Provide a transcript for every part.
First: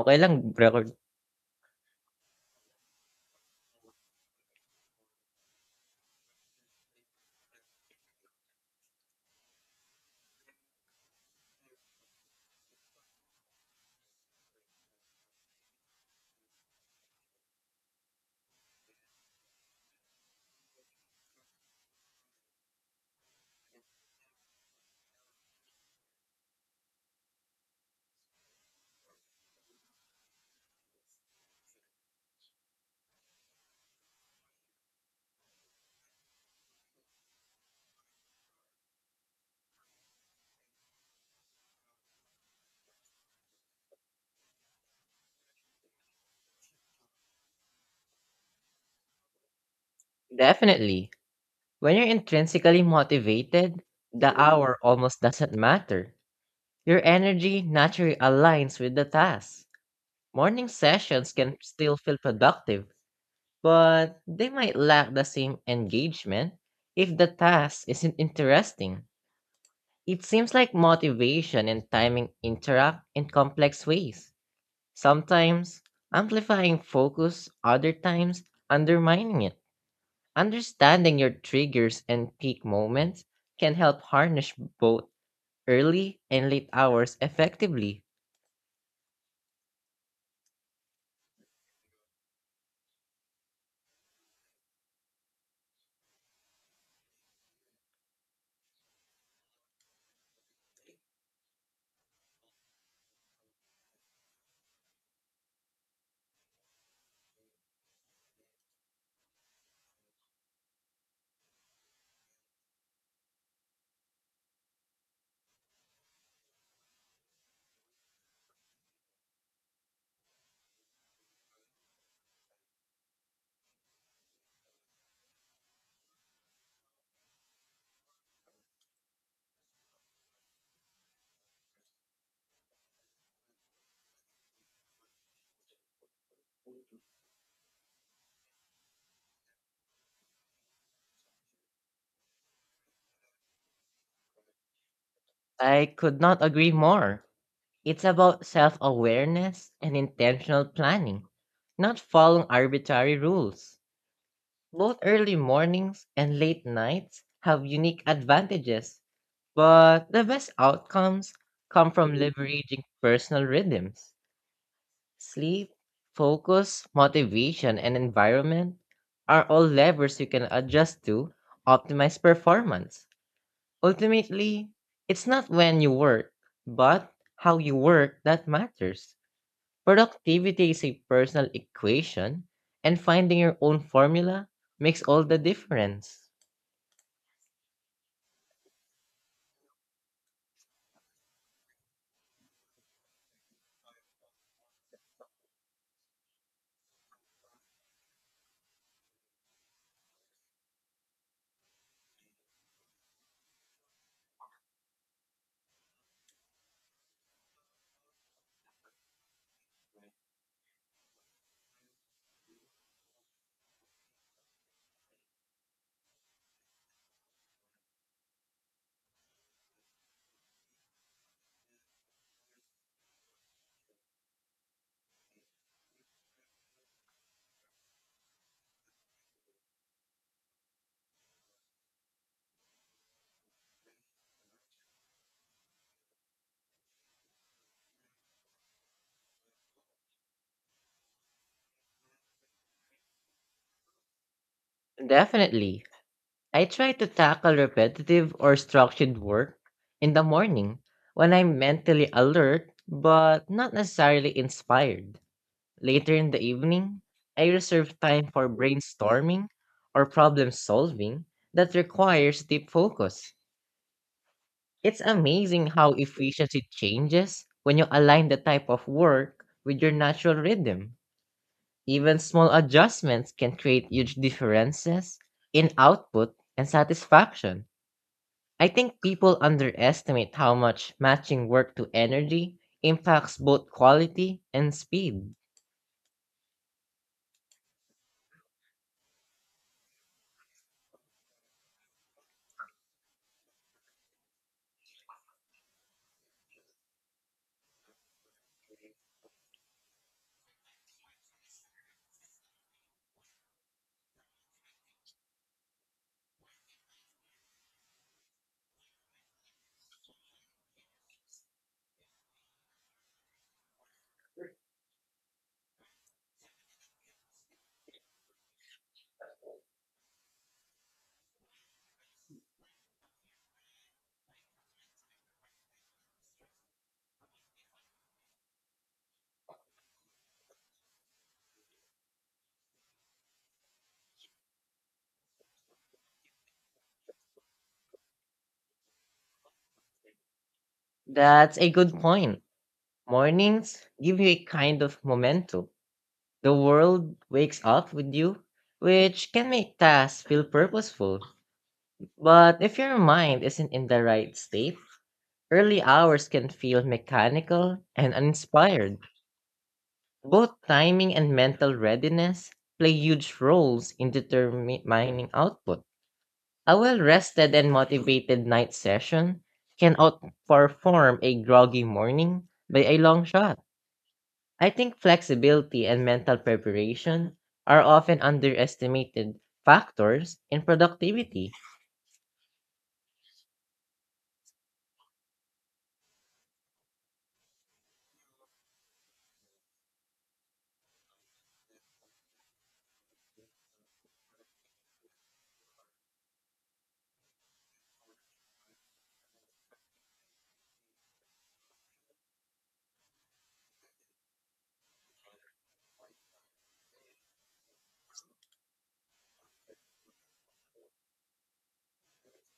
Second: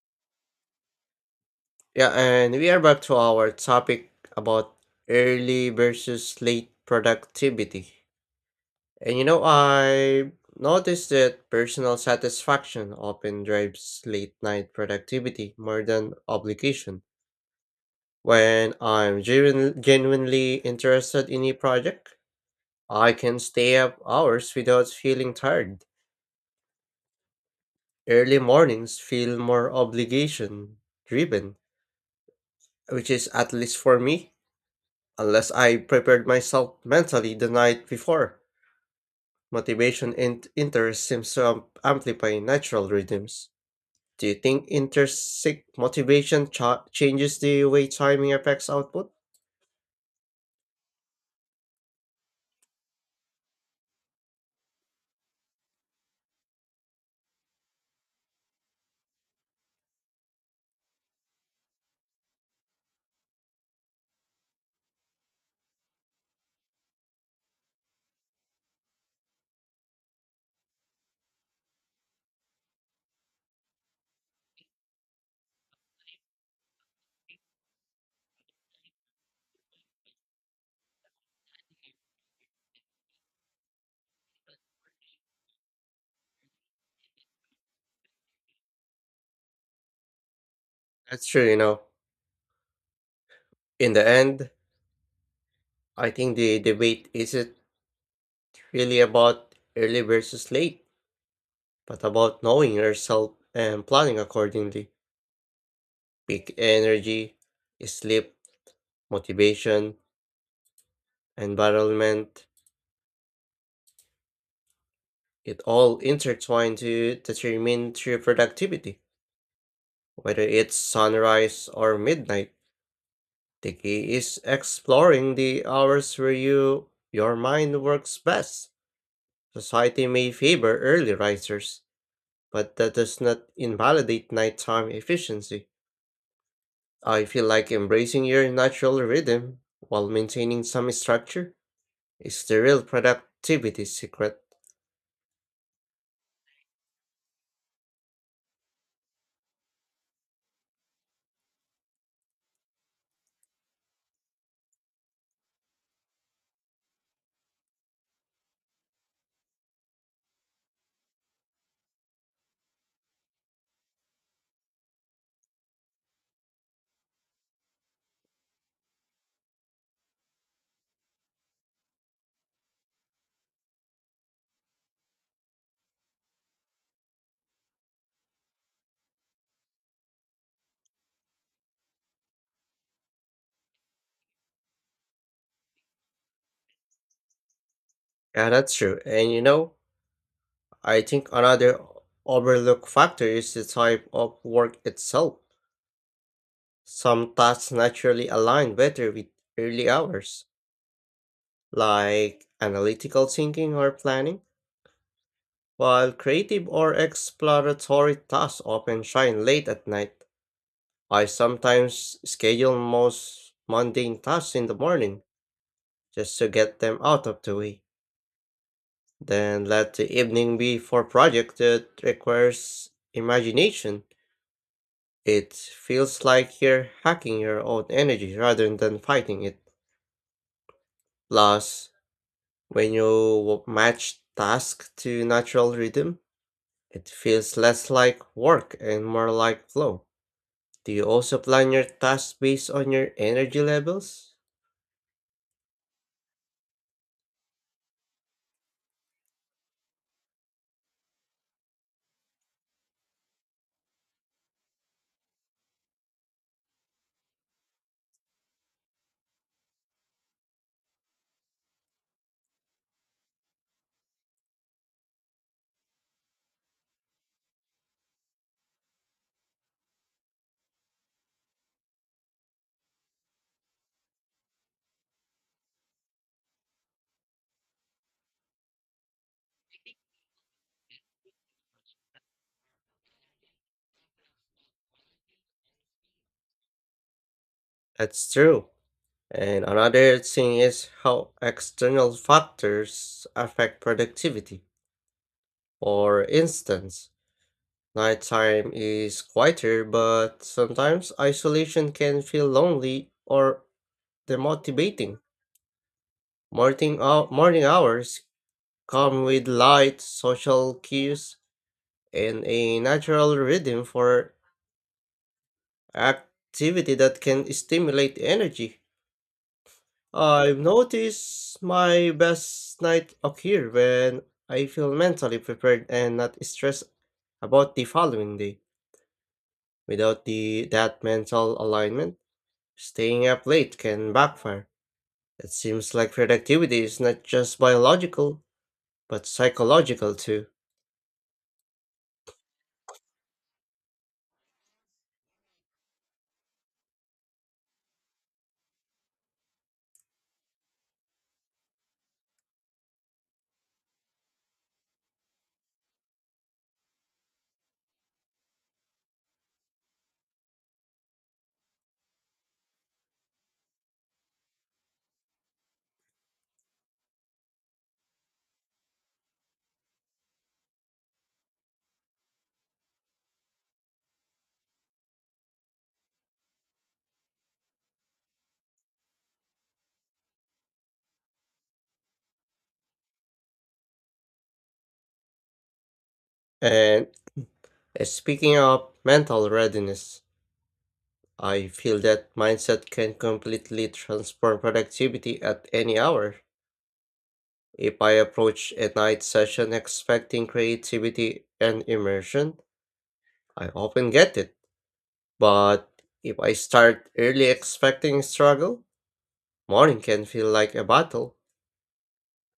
Okey lang record. Yeah, and we are back to our topic about early versus late productivity. I noticed that personal satisfaction often drives late night productivity more than obligation. When I'm genuinely interested in a project, I can stay up hours without feeling tired. Early mornings feel more obligation driven, which is at least for me. Unless I prepared myself mentally the night before, motivation and interest seems to amplify natural rhythms. Do you think intrinsic motivation changes the way timing affects output? Definitely. When you're intrinsically motivated, the hour almost doesn't matter. Your energy naturally aligns with the task. Morning sessions can still feel productive, but they might lack the same engagement if the task isn't interesting. It seems like motivation and timing interact in complex ways, sometimes amplifying focus, other times undermining it. Understanding your triggers and peak moments can help harness both early and late hours effectively. That's true. In the end, I think the debate isn't really about early versus late, but about knowing yourself and planning accordingly. Peak energy, sleep, motivation, environment, it all intertwine to determine true productivity. Whether it's sunrise or midnight, the key is exploring the hours where your mind works best. Society may favor early risers, but that does not invalidate nighttime efficiency. I feel like embracing your natural rhythm while maintaining some structure is the real productivity secret. I could not agree more. It's about self awareness and intentional planning, not following arbitrary rules. Both early mornings and late nights have unique advantages, but the best outcomes come from leveraging personal rhythms. Sleep, focus, motivation, and environment are all levers you can adjust to optimize performance. Ultimately, it's not when you work, but how you work that matters. Productivity is a personal equation, and finding your own formula makes all the difference. Yeah, that's true. I think another overlooked factor is the type of work itself. Some tasks naturally align better with early hours, like analytical thinking or planning, while creative or exploratory tasks often shine late at night. I sometimes schedule most mundane tasks in the morning just to get them out of the way, then let the evening be for projects that requires imagination. It feels like you're hacking your own energy rather than fighting it. Plus, when you match task to natural rhythm, it feels less like work and more like flow. Do you also plan your tasks based on your energy levels? Definitely, I try to tackle repetitive or structured work in the morning when I'm mentally alert but not necessarily inspired. Later in the evening, I reserve time for brainstorming or problem solving that requires deep focus. It's amazing how efficiency changes when you align the type of work with your natural rhythm. Even small adjustments can create huge differences in output and satisfaction. I think people underestimate how much matching work to energy impacts both quality and speed. That's true. And another thing is how external factors affect productivity. For instance, nighttime is quieter, but sometimes isolation can feel lonely or demotivating. Morning hours come with light, social cues, and a natural rhythm for activity that can stimulate energy. I've noticed my best night occur when I feel mentally prepared and not stressed about the following day. Without the that mental alignment, staying up late can backfire. It seems like productivity is not just biological, but psychological too. That's a good point. Mornings give you a kind of momentum. The world wakes up with you, which can make tasks feel purposeful. But if your mind isn't in the right state, early hours can feel mechanical and uninspired. Both timing and mental readiness play huge roles in determining output. A well rested and motivated night session can outperform a groggy morning by a long shot. I think flexibility and mental preparation are often underestimated factors in productivity. And speaking of mental readiness, I feel that mindset can completely transform productivity at any hour. If I approach a night session expecting creativity and immersion, I often get it. But if I start early expecting struggle, morning can feel like a battle.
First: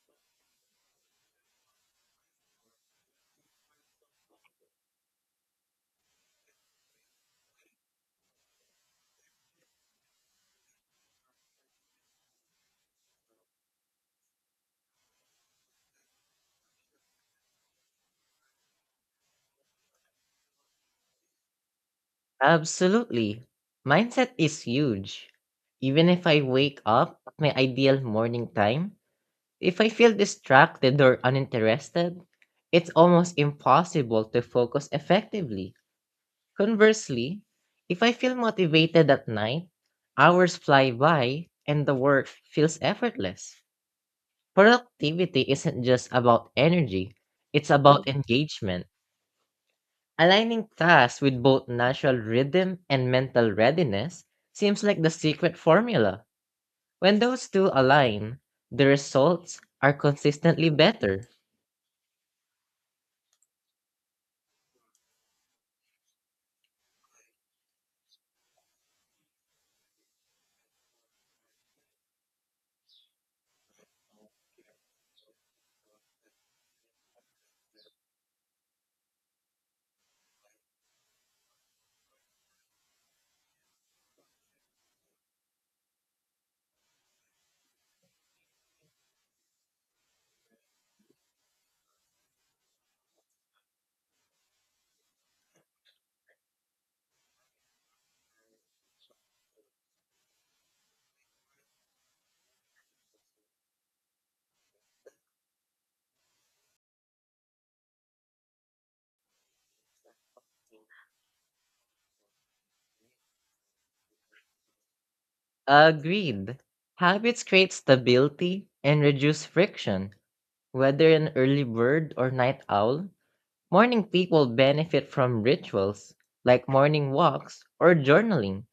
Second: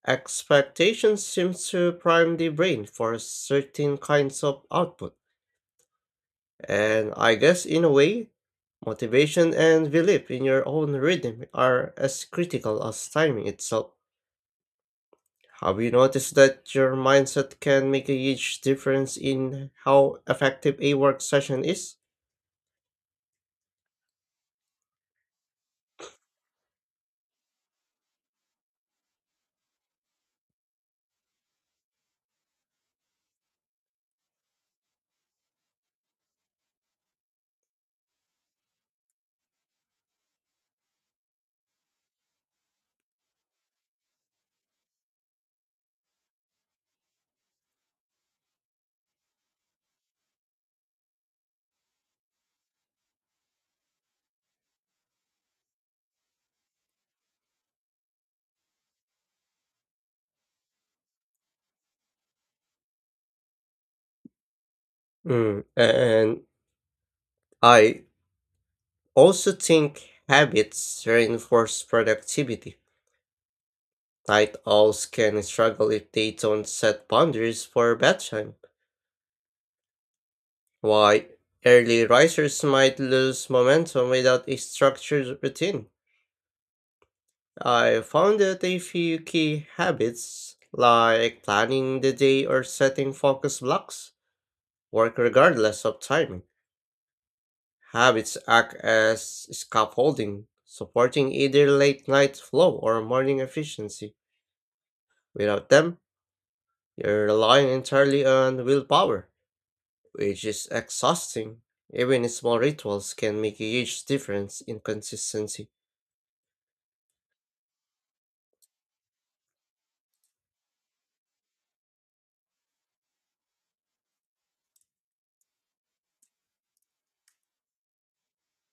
Expectation seems to prime the brain for certain kinds of output, and I guess in a way, motivation and belief in your own rhythm are as critical as timing itself. Have you noticed that your mindset can make a huge difference in how effective a work session is? Absolutely. Mindset is huge. Even if I wake up at my ideal morning time, if I feel distracted or uninterested, it's almost impossible to focus effectively. Conversely, if I feel motivated at night, hours fly by and the work feels effortless. Productivity isn't just about energy, it's about engagement. Aligning tasks with both natural rhythm and mental readiness seems like the secret formula. When those two align, the results are consistently better. Mm, and I also think habits reinforce productivity. Night owls can struggle if they don't set boundaries for bedtime, while early risers might lose momentum without a structured routine. I found that a few key habits, like planning the day or setting focus blocks, work regardless of timing. Habits act as scaffolding, supporting either late night flow or morning efficiency. Without them, you're relying entirely on willpower, which is exhausting. Even small rituals can make a huge difference in consistency. Agreed. Habits create stability and reduce friction. Whether an early bird or night owl, morning people benefit from rituals like morning walks or journaling,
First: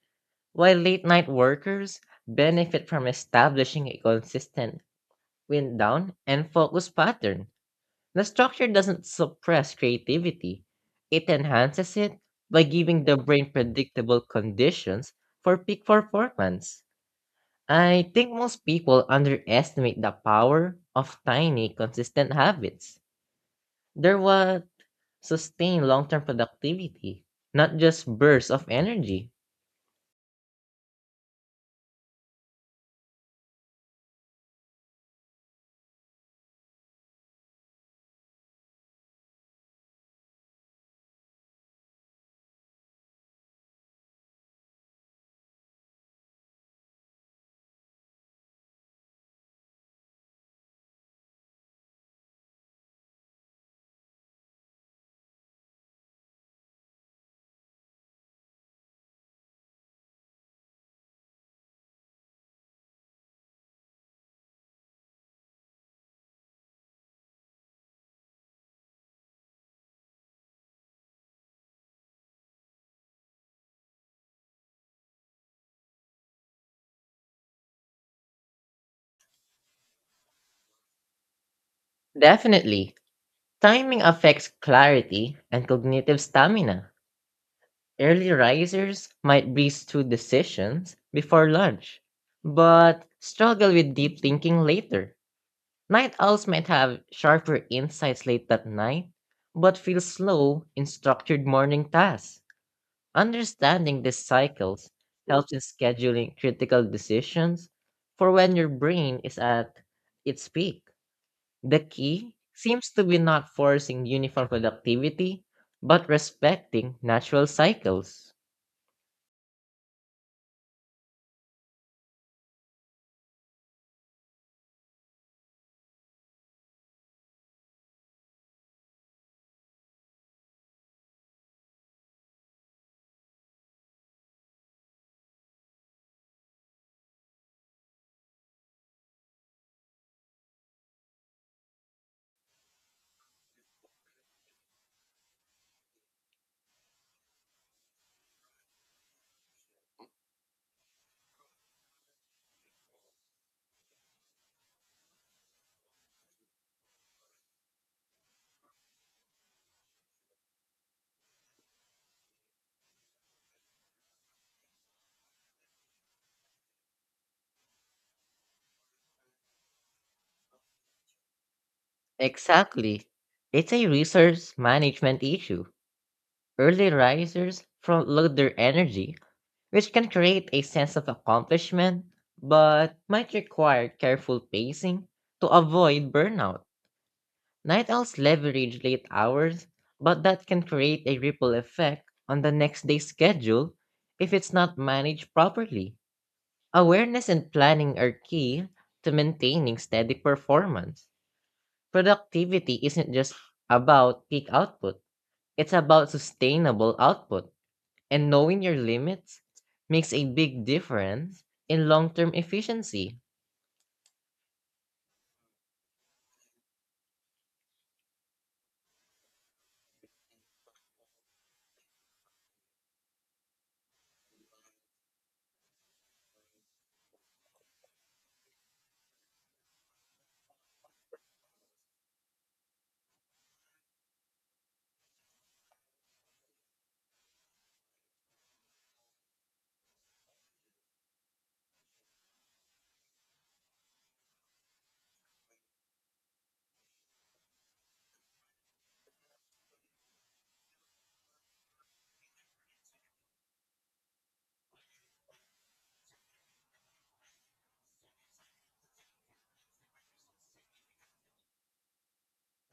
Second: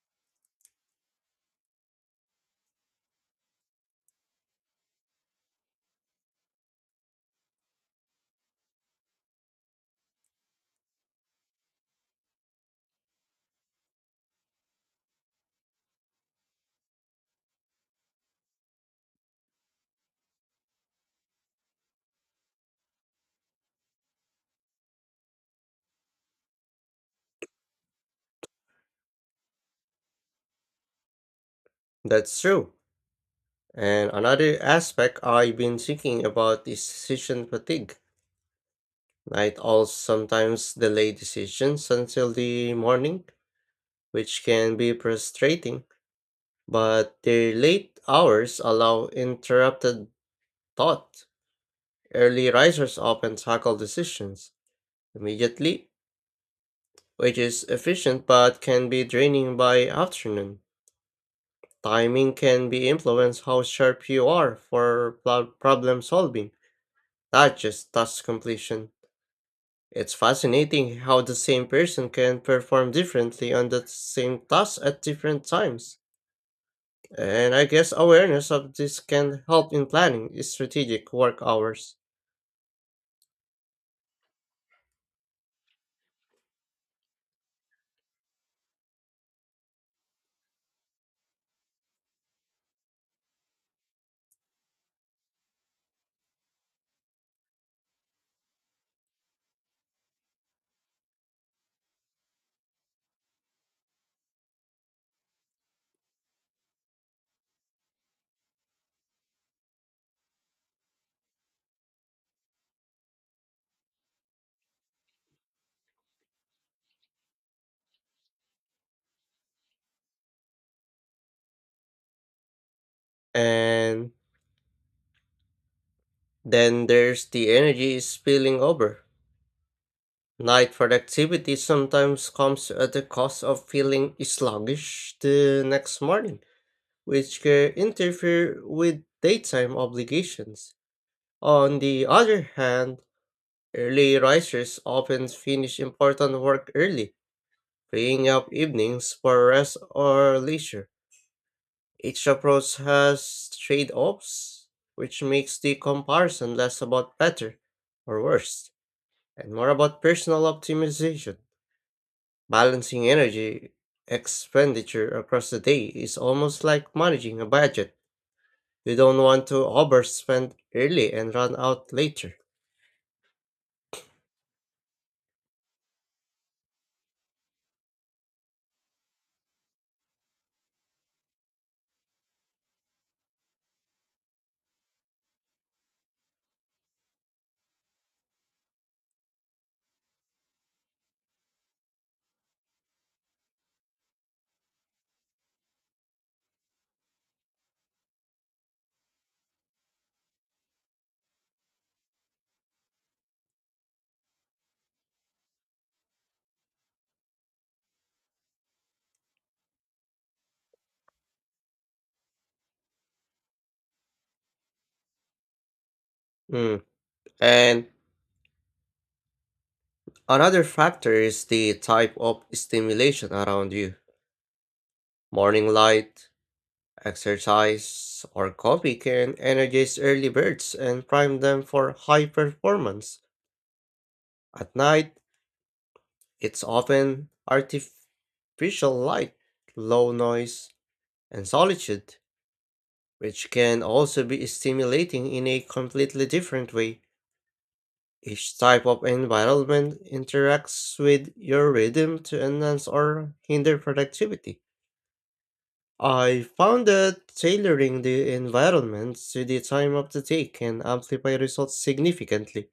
while late night workers benefit from establishing a consistent wind down and focus pattern. The structure doesn't suppress creativity, it enhances it by giving the brain predictable conditions for peak performance. I think most people underestimate the power of tiny, consistent habits. They're what sustain long term productivity, not just bursts of energy. That's true. And another aspect I've been thinking about is decision fatigue. Night owls sometimes delay decisions until the morning, which can be frustrating, but their late hours allow interrupted thought. Early risers often tackle decisions immediately, which is efficient but can be draining by afternoon. Timing can be influenced how sharp you are for problem solving, not just task completion. It's fascinating how the same person can perform differently on the same task at different times. And I guess awareness of this can help in planning strategic work hours. Definitely, timing affects clarity and cognitive stamina. Early risers might breeze through decisions before lunch, but struggle with deep thinking later. Night owls might have sharper insights late at night, but feel slow in structured morning tasks. Understanding these cycles helps in scheduling critical decisions for when your brain is at its peak. The key seems to be not forcing uniform productivity, but respecting natural cycles. And then there's the energy is spilling over. Night productivity sometimes comes at the cost of feeling sluggish the next morning, which can interfere with daytime obligations. On the other hand, early risers often finish important work early, freeing up evenings for rest or leisure. Each approach has trade offs, which makes the comparison less about better or worse and more about personal optimization. Balancing energy expenditure across the day is almost like managing a budget. You don't want to overspend early and run out later. Exactly. It's a resource management issue. Early risers front load their energy, which can create a sense of accomplishment, but might require careful pacing to avoid burnout. Night owls leverage late hours, but that can create a ripple effect on the next day's schedule if it's not managed properly. Awareness and planning are key to maintaining steady performance. Productivity isn't just about peak output, it's about sustainable output, and knowing your limits makes a big difference in long term efficiency. Mm. And another factor is the type of stimulation around you. Morning light, exercise, or coffee can energize early birds and prime them for high performance. At night, it's often artificial light, low noise, and solitude, which can also be stimulating in a completely different way. Each type of environment interacts with your rhythm to enhance or hinder productivity. I found that tailoring the environment to the time of the day can amplify results significantly.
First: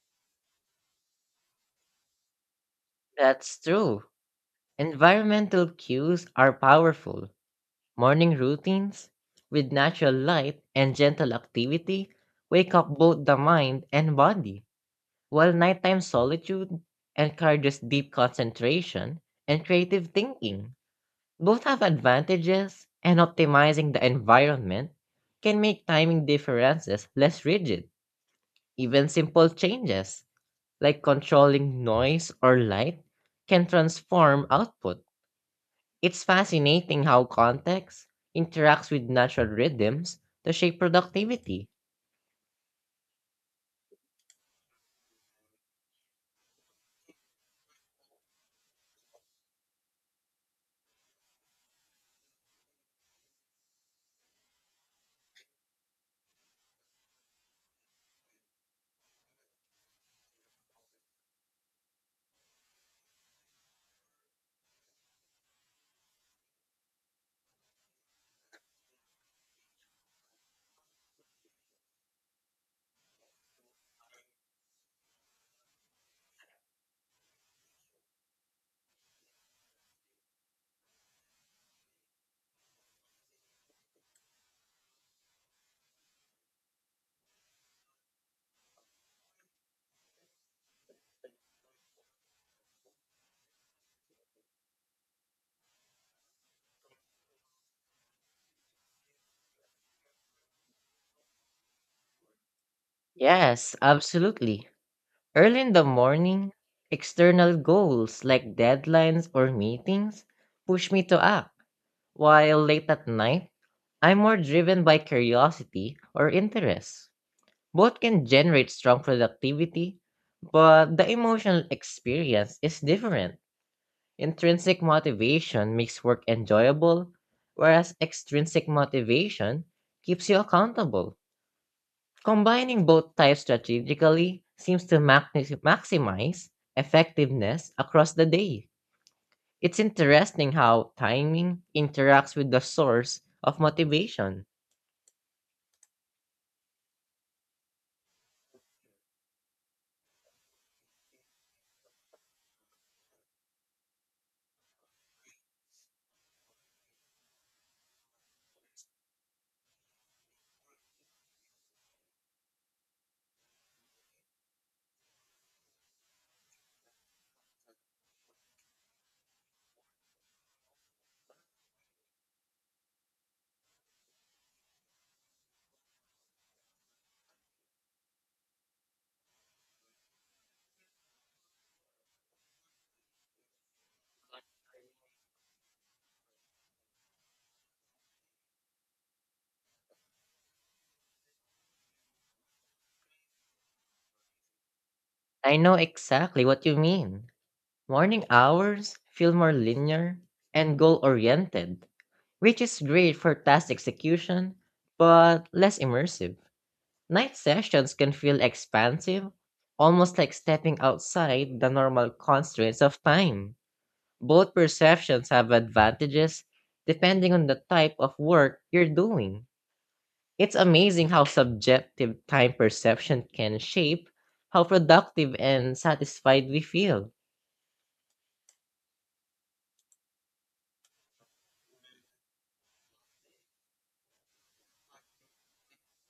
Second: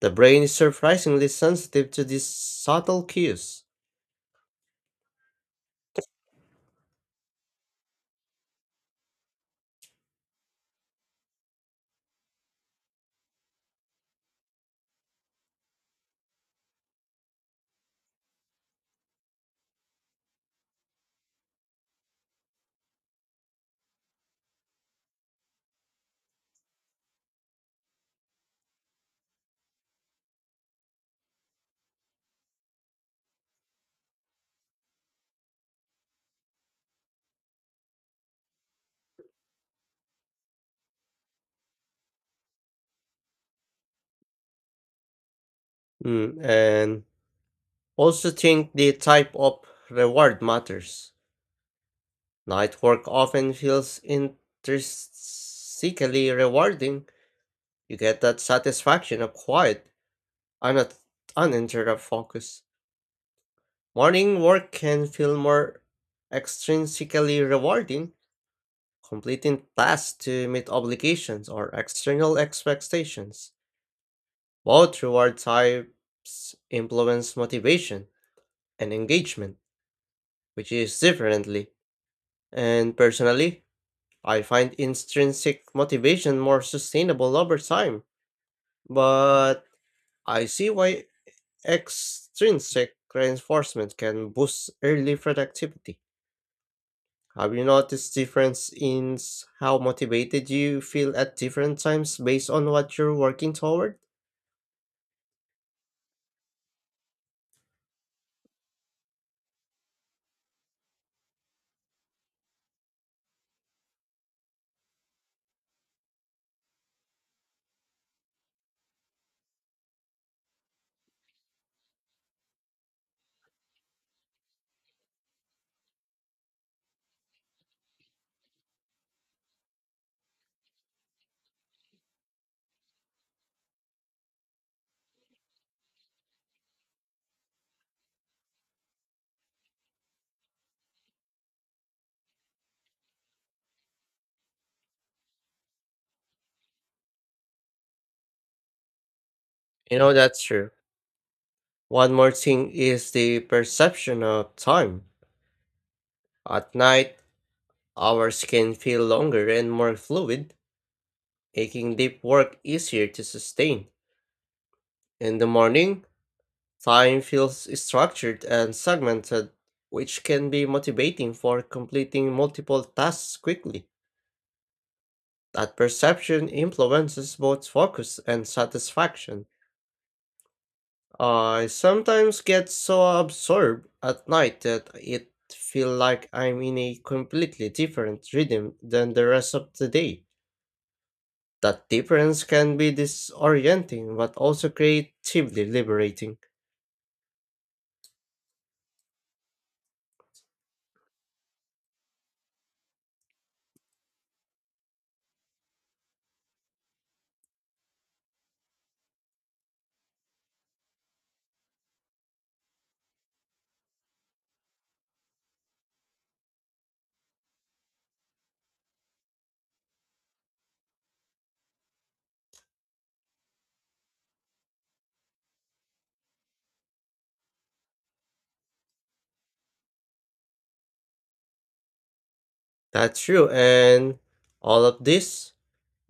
The brain is surprisingly sensitive to these subtle That's cues. true. Environmental cues are powerful. Morning routines with natural light and gentle activity wake up both the mind and body, while nighttime solitude encourages deep concentration and creative thinking. Both have advantages, and optimizing the environment can make timing differences less rigid. Even simple changes, like controlling noise or light, can transform output. It's fascinating how context interacts with natural rhythms to shape productivity. Mm, and also think the type of reward matters. Night work often feels intrinsically rewarding. You get that satisfaction of quiet on a uninterrupted focus. Morning work can feel more extrinsically rewarding, completing tasks to meet obligations or external expectations. Both reward types influence motivation and engagement, which is differently. And personally, I find intrinsic motivation more sustainable over time, but I see why extrinsic reinforcement can boost early productivity. Have you noticed difference in how motivated you feel at different times based on what you're working Yes, toward? absolutely. Early in the morning, external goals like deadlines or meetings push me to act, while late at night, I'm more driven by curiosity or interest. Both can generate strong productivity, but the emotional experience is different. Intrinsic motivation makes work enjoyable, whereas extrinsic motivation keeps you accountable. Combining both types strategically seems to maximize effectiveness across the day. It's interesting how timing interacts with the source of motivation. That's true. One more thing is the perception of time. At night, hours can feel longer and more fluid, making deep work easier to sustain. In the morning, time feels structured and segmented, which can be motivating for completing multiple tasks quickly. That perception influences both focus and satisfaction. I sometimes get so absorbed at night that it feels like I'm in a completely different rhythm than the rest of the day. That difference can be disorienting but also I creatively know liberating. exactly what you mean. Morning hours feel more linear and goal oriented, which is great for task execution, but less immersive. Night sessions can feel expansive, almost like stepping outside the normal constraints of time. Both perceptions have advantages depending on the type of work you're doing. It's amazing how subjective time perception can shape how productive and satisfied we feel. That's true, and all of this,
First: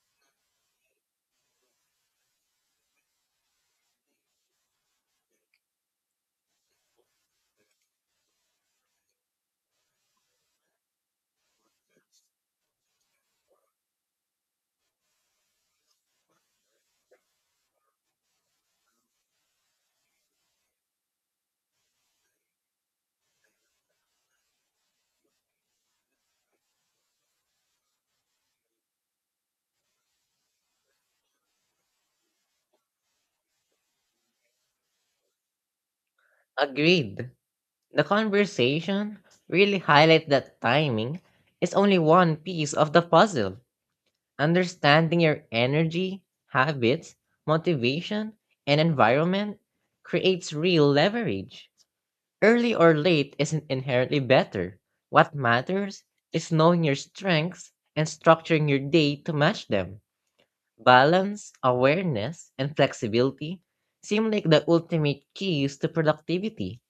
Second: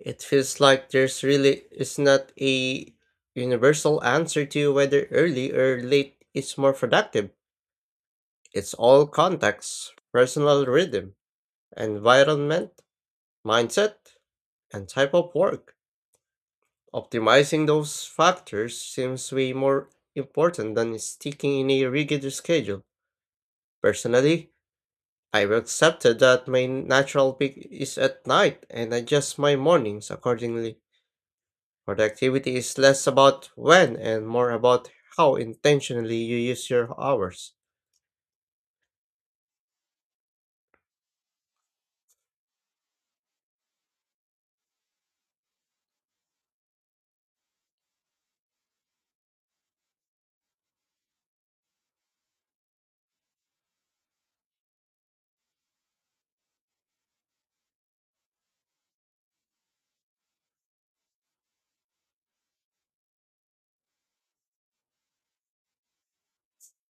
it feels like there's really is not a universal answer to whether early or late is more productive. It's all context, personal rhythm, environment, mindset, and type of work. Optimizing those factors seems way more important than sticking in a rigid schedule. Personally, I've accepted that my natural peak is at night and adjust my mornings accordingly. Productivity is less about when and more about how intentionally you use your Agreed. hours. The conversation really highlights that timing is only one piece of the puzzle. Understanding your energy, habits, motivation, and environment creates real leverage. Early or late isn't inherently better. What matters is knowing your strengths and structuring your day to match them. Balance, awareness, and flexibility seem like the ultimate keys to productivity.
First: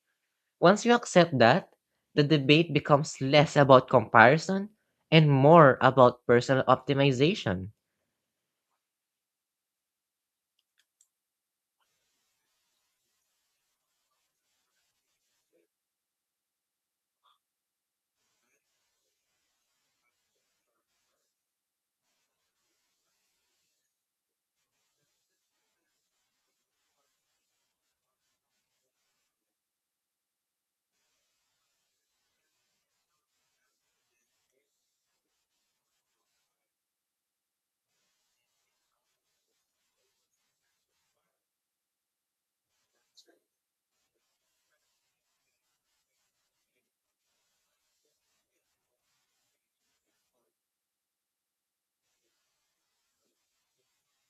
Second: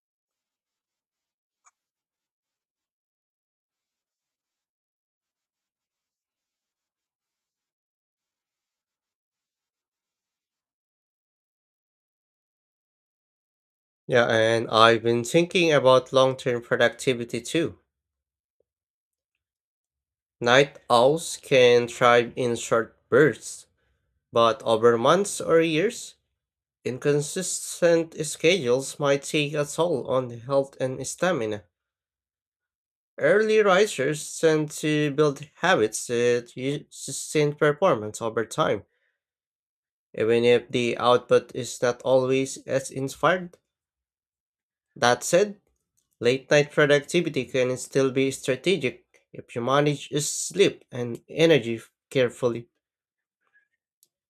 Once you accept that, the debate becomes less about comparison and more about personal optimization. Yeah, and I've been thinking about long term productivity too. Night owls can thrive in short bursts, but over months or years, inconsistent schedules might take a toll on health and stamina. Early risers tend to build habits that sustain performance over time, even if the output is not always as inspired. That said, late night productivity can still be strategic if you manage sleep and energy carefully.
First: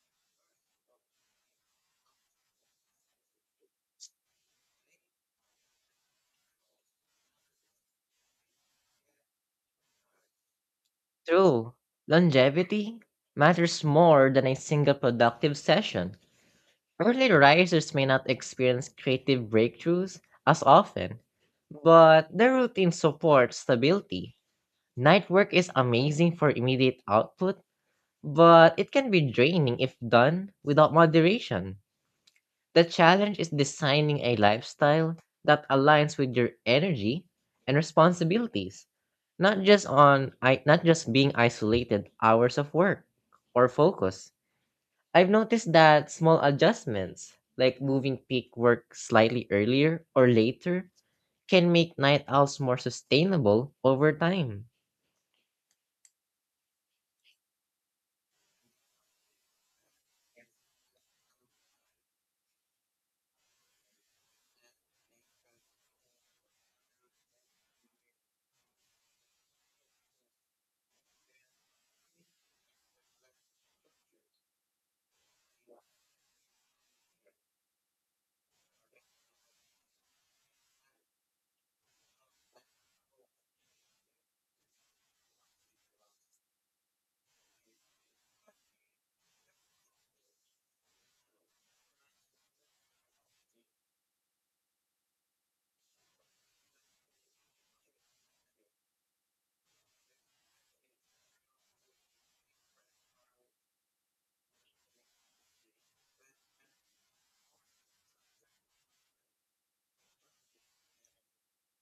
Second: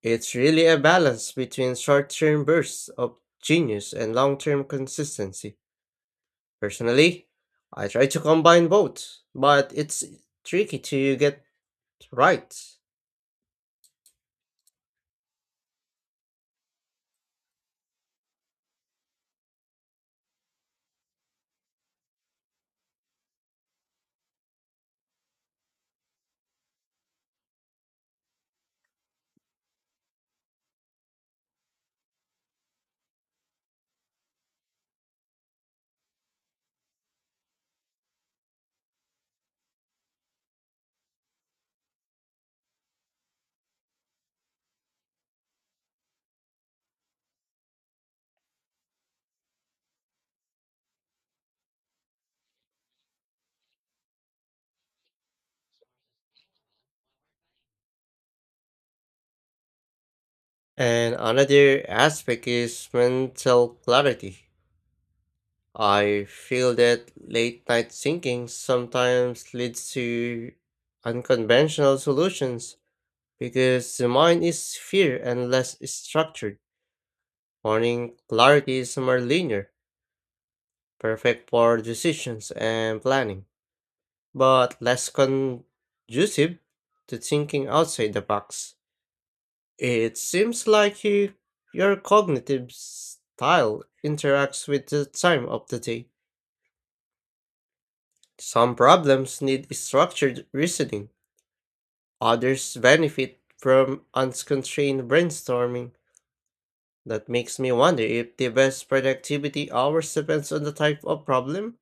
It's really a balance between short term bursts of genius and long term consistency. Personally, I try to combine both, but it's tricky to get True. right. Longevity matters more than a single productive session. Early risers may not experience creative breakthroughs as often, but their routine supports stability. Night work is amazing for immediate output, but it can be draining if done without moderation. The challenge is designing a lifestyle that aligns with your energy and responsibilities, not just being isolated hours of work or focus. I've noticed that small adjustments, like moving peak work slightly earlier or later, can make night owls more sustainable over time. And another aspect is mental clarity. I feel that late night thinking sometimes leads to unconventional solutions because the mind is fear and less structured. Morning clarity is more linear, perfect for decisions and planning, but less conducive to thinking outside the box. It seems like your cognitive style interacts with the time of the day. Some problems need structured reasoning, others benefit from unconstrained brainstorming. That makes me wonder if the best productivity hours depends on the type of problem,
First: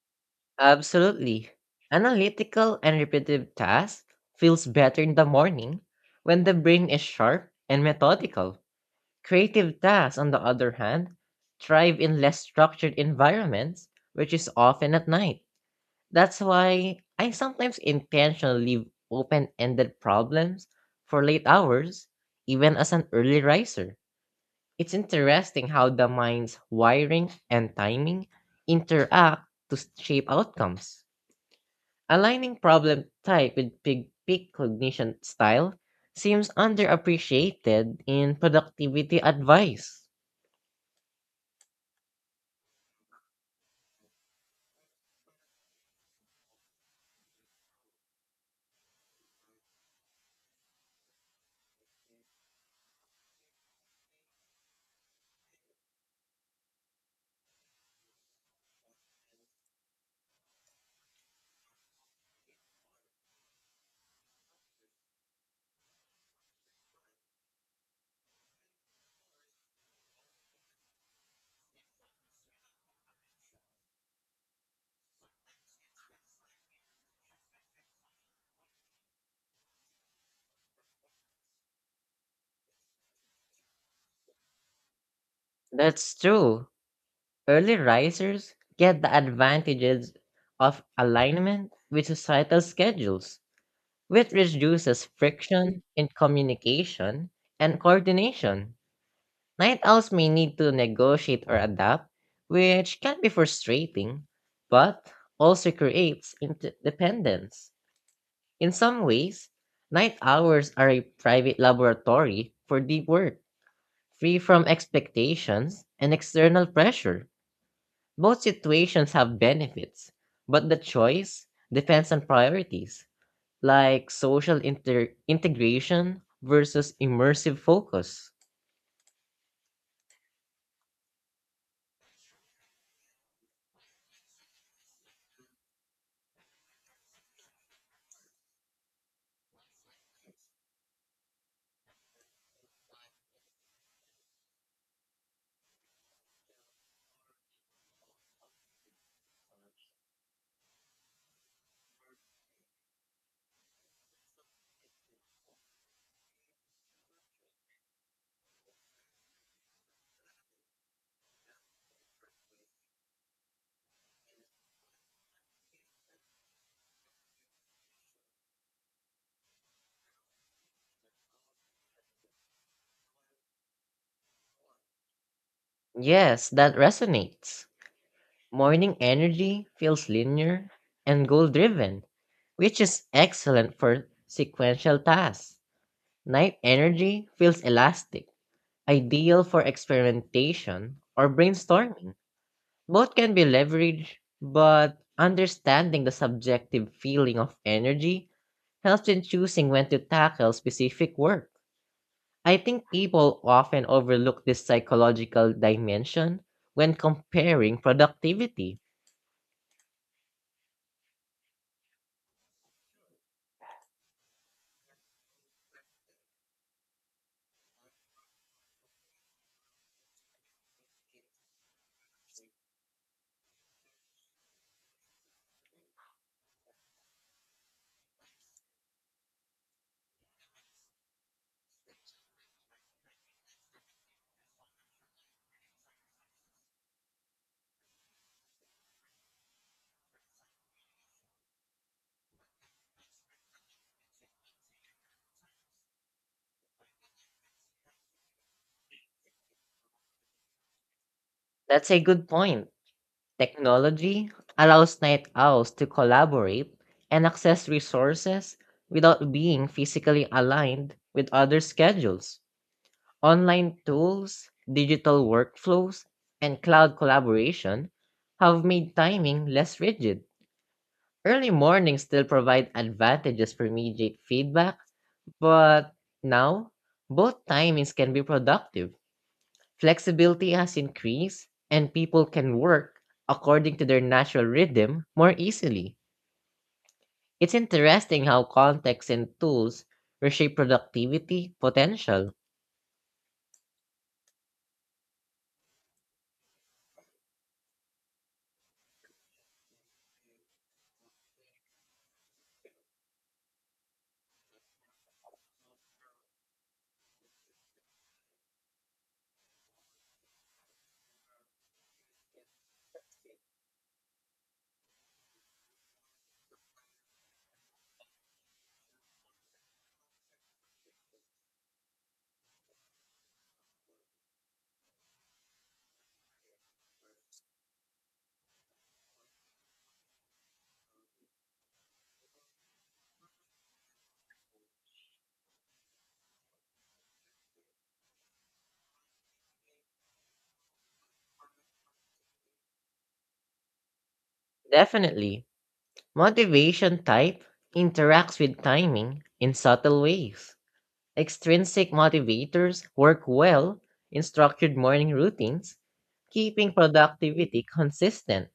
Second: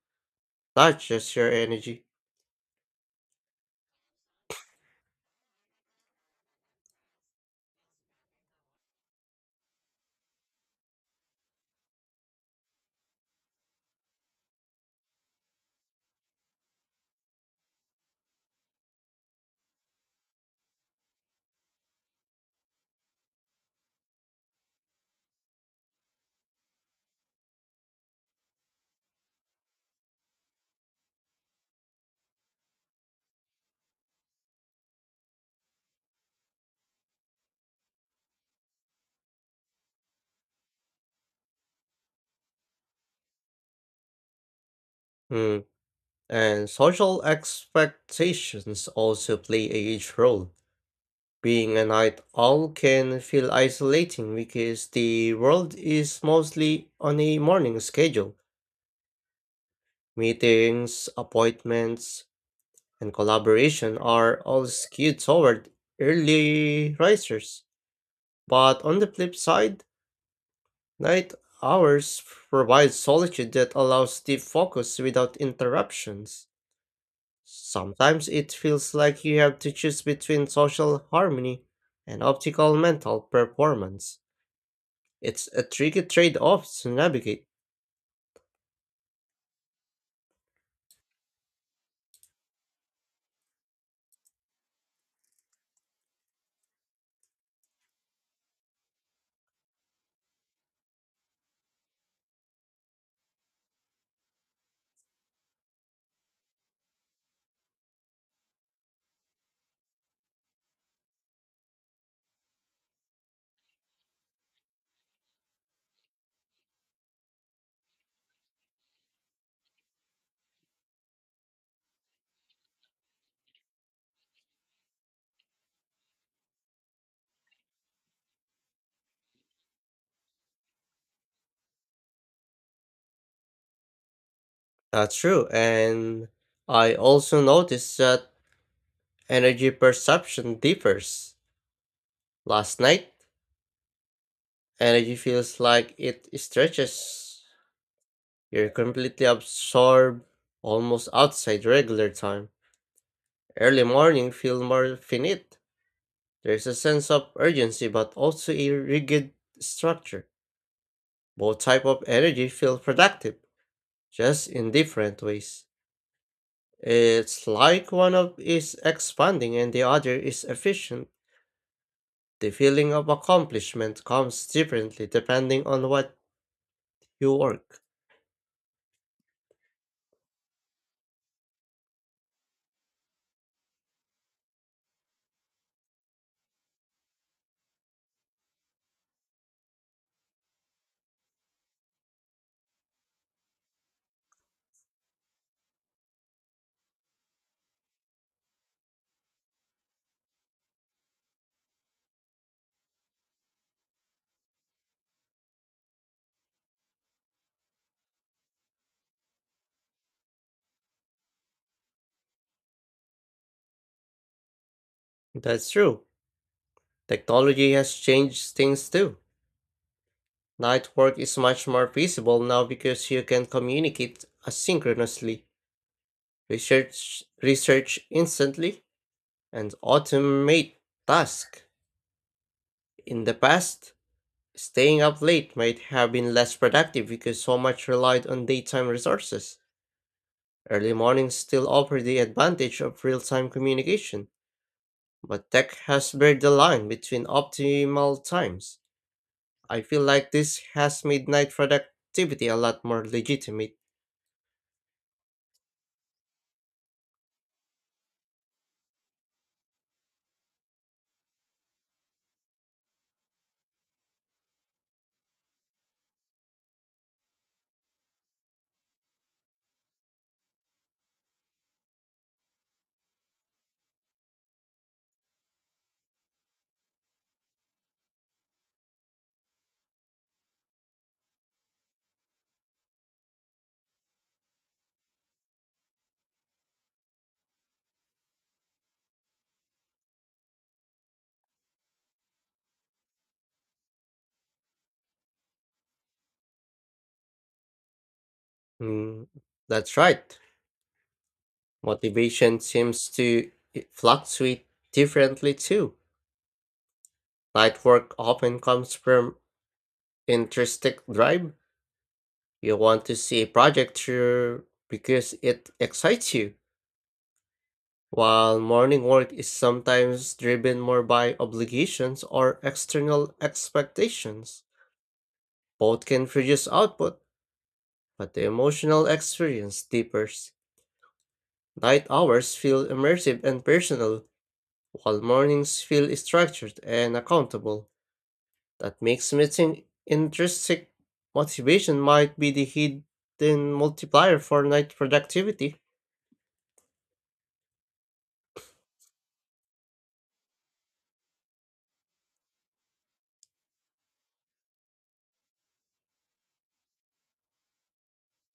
not just Absolutely. your energy. Analytical and repetitive tasks feels better in the morning when the brain is sharp and methodical. Creative tasks, on the other hand, thrive in less structured environments, which is often at night. That's why I sometimes intentionally leave open ended problems for late hours, even as an early riser. It's interesting how the mind's wiring and timing interact to shape outcomes. Aligning problem type with big peak cognition style seems underappreciated in productivity advice. Hmm. And social expectations also play a huge role. Being a night owl can feel isolating because the world is mostly on a morning schedule. Meetings, appointments, and collaboration are all skewed toward early risers. But on the flip side, night hours provide solitude that allows deep focus without interruptions. Sometimes it feels like you have to choose between social harmony and optical mental performance. It's a tricky That's trade true. off to navigate. Early risers get the advantages of alignment with societal schedules, which reduces friction in communication and coordination. Night owls may need to negotiate or adapt, which can be frustrating, but also creates interdependence. In some ways, night hours are a private laboratory for deep work, free from expectations and external pressure. Both situations have benefits, but the choice depends on priorities, like social integration versus immersive focus. That's true, and I also noticed that energy perception differs. Last night, energy feels like it stretches. You're completely absorbed, almost outside regular time. Early morning feel more finite. There's a sense of urgency but also a rigid structure. Both type of energy feel productive, just in different ways. It's like one of is expanding and the other is efficient. The feeling of accomplishment comes differently depending on what Yes, that you resonates. work. Morning energy feels linear and goal driven, which is excellent for sequential tasks. Night energy feels elastic, ideal for experimentation or brainstorming. Both can be leveraged, but understanding the subjective feeling of energy helps in choosing when to tackle specific work. I think people often overlook this psychological dimension when comparing productivity. That's true. Technology has changed things too. Night work is much more feasible now because you can communicate asynchronously, research instantly, and automate tasks. In the past, staying up late might have been less productive because so much relied on daytime resources. Early mornings still offer the advantage of real time communication, but tech has blurred the line between optimal times. I feel like this has made night That's a good productivity a point. lot more legitimate. Technology allows night owls to collaborate and access resources without being physically aligned with other schedules. Online tools, digital workflows, and cloud collaboration have made timing less rigid. Early mornings still provide advantages for immediate feedback, but now both timings can be productive. Flexibility has increased, and people can work according to their natural rhythm more easily. It's interesting how context and tools reshape productivity potential. Mm, that's right. Motivation seems to fluctuate differently too. Night work often comes from intrinsic drive. You want to see a project through because it excites you, while morning work is sometimes driven more by obligations or external expectations. Both can produce output, but the emotional experience differs. Night hours feel immersive and personal, while mornings feel structured and accountable. That makes me think intrinsic motivation might be the hidden multiplier for night Definitely, productivity. motivation type interacts with timing in subtle ways. Extrinsic motivators work well in structured morning routines, keeping productivity consistent.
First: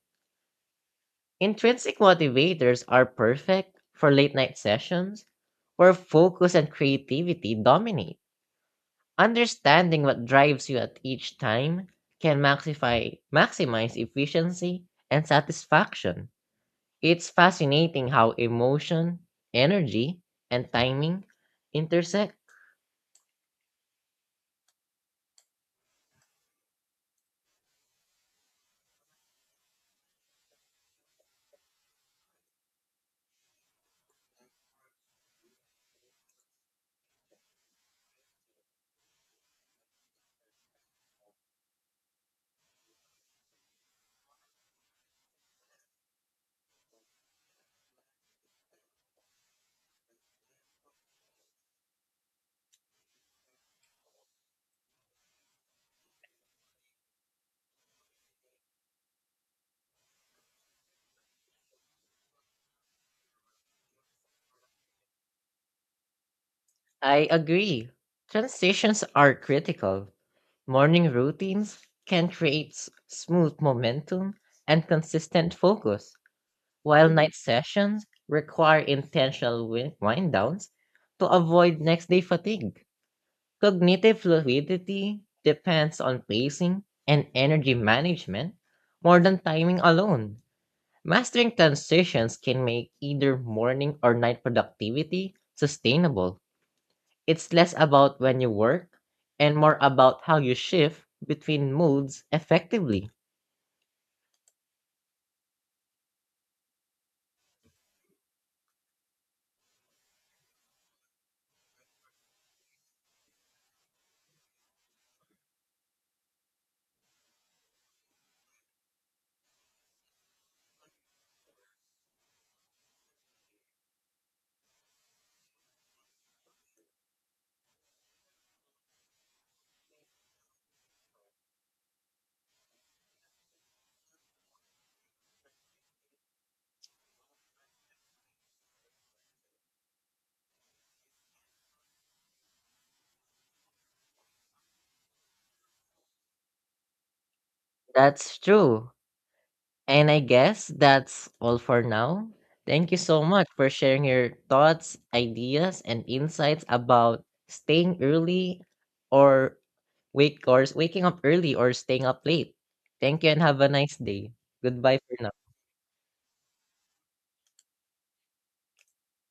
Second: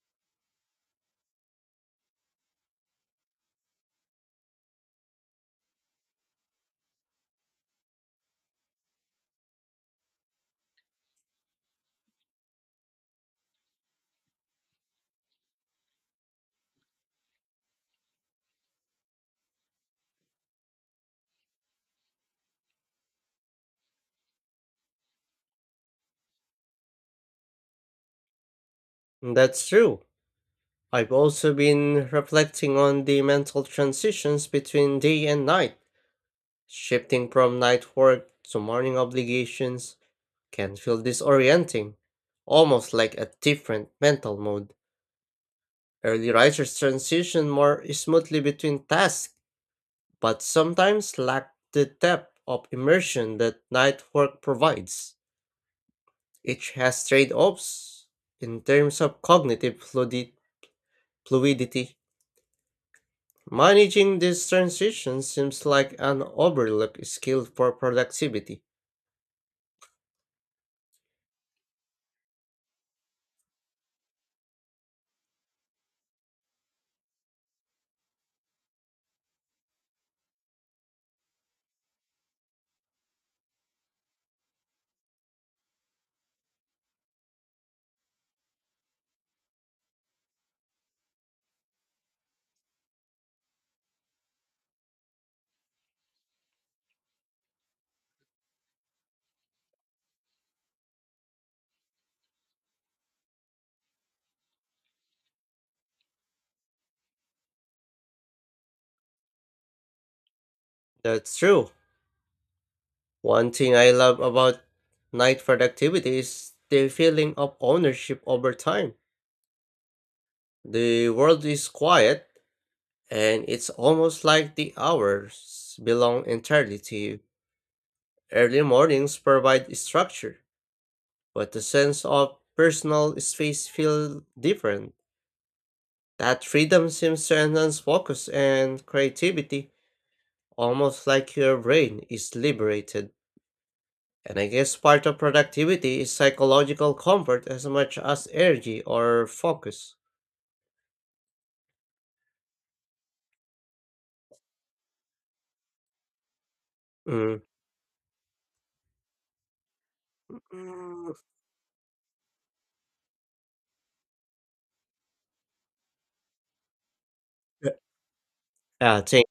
Intrinsic motivators are perfect for late night sessions where focus and creativity dominate. Understanding what drives you at each time can maximize efficiency and satisfaction. It's fascinating how emotion, energy, and timing intersect. That's true. I've also been reflecting on the mental transitions between day and night. Shifting from night work to morning obligations can feel disorienting, almost like a different mental mode. Early writers transition more smoothly between tasks, but sometimes lack the depth of immersion that night work provides. Each has trade offs in terms of cognitive fluidity. Managing this transition seems like an overlooked I skill for agree. productivity. Transitions are critical. Morning routines can create smooth momentum and consistent focus, while night sessions require intentional wind downs to avoid next day fatigue. Cognitive fluidity depends on pacing and energy management more than timing alone. Mastering transitions can make either morning or night productivity sustainable. It's less about when you work and more about how you shift between moods effectively. That's true. One thing I love about night productivity is the feeling of ownership over time. The world is quiet, and it's almost like the hours belong entirely to you. Early mornings provide structure, but the sense of personal space feels different. That freedom seems to enhance focus and creativity. Almost like your brain is liberated. And I guess part of productivity is psychological comfort as much as That's energy true. or focus. And I guess that's all for now. Thank you so much for sharing your thoughts, ideas, and insights about Mm. staying early or wake or waking Mm. up early or staying up late. Thank you and have a nice day. Goodbye for now. Yeah, thank,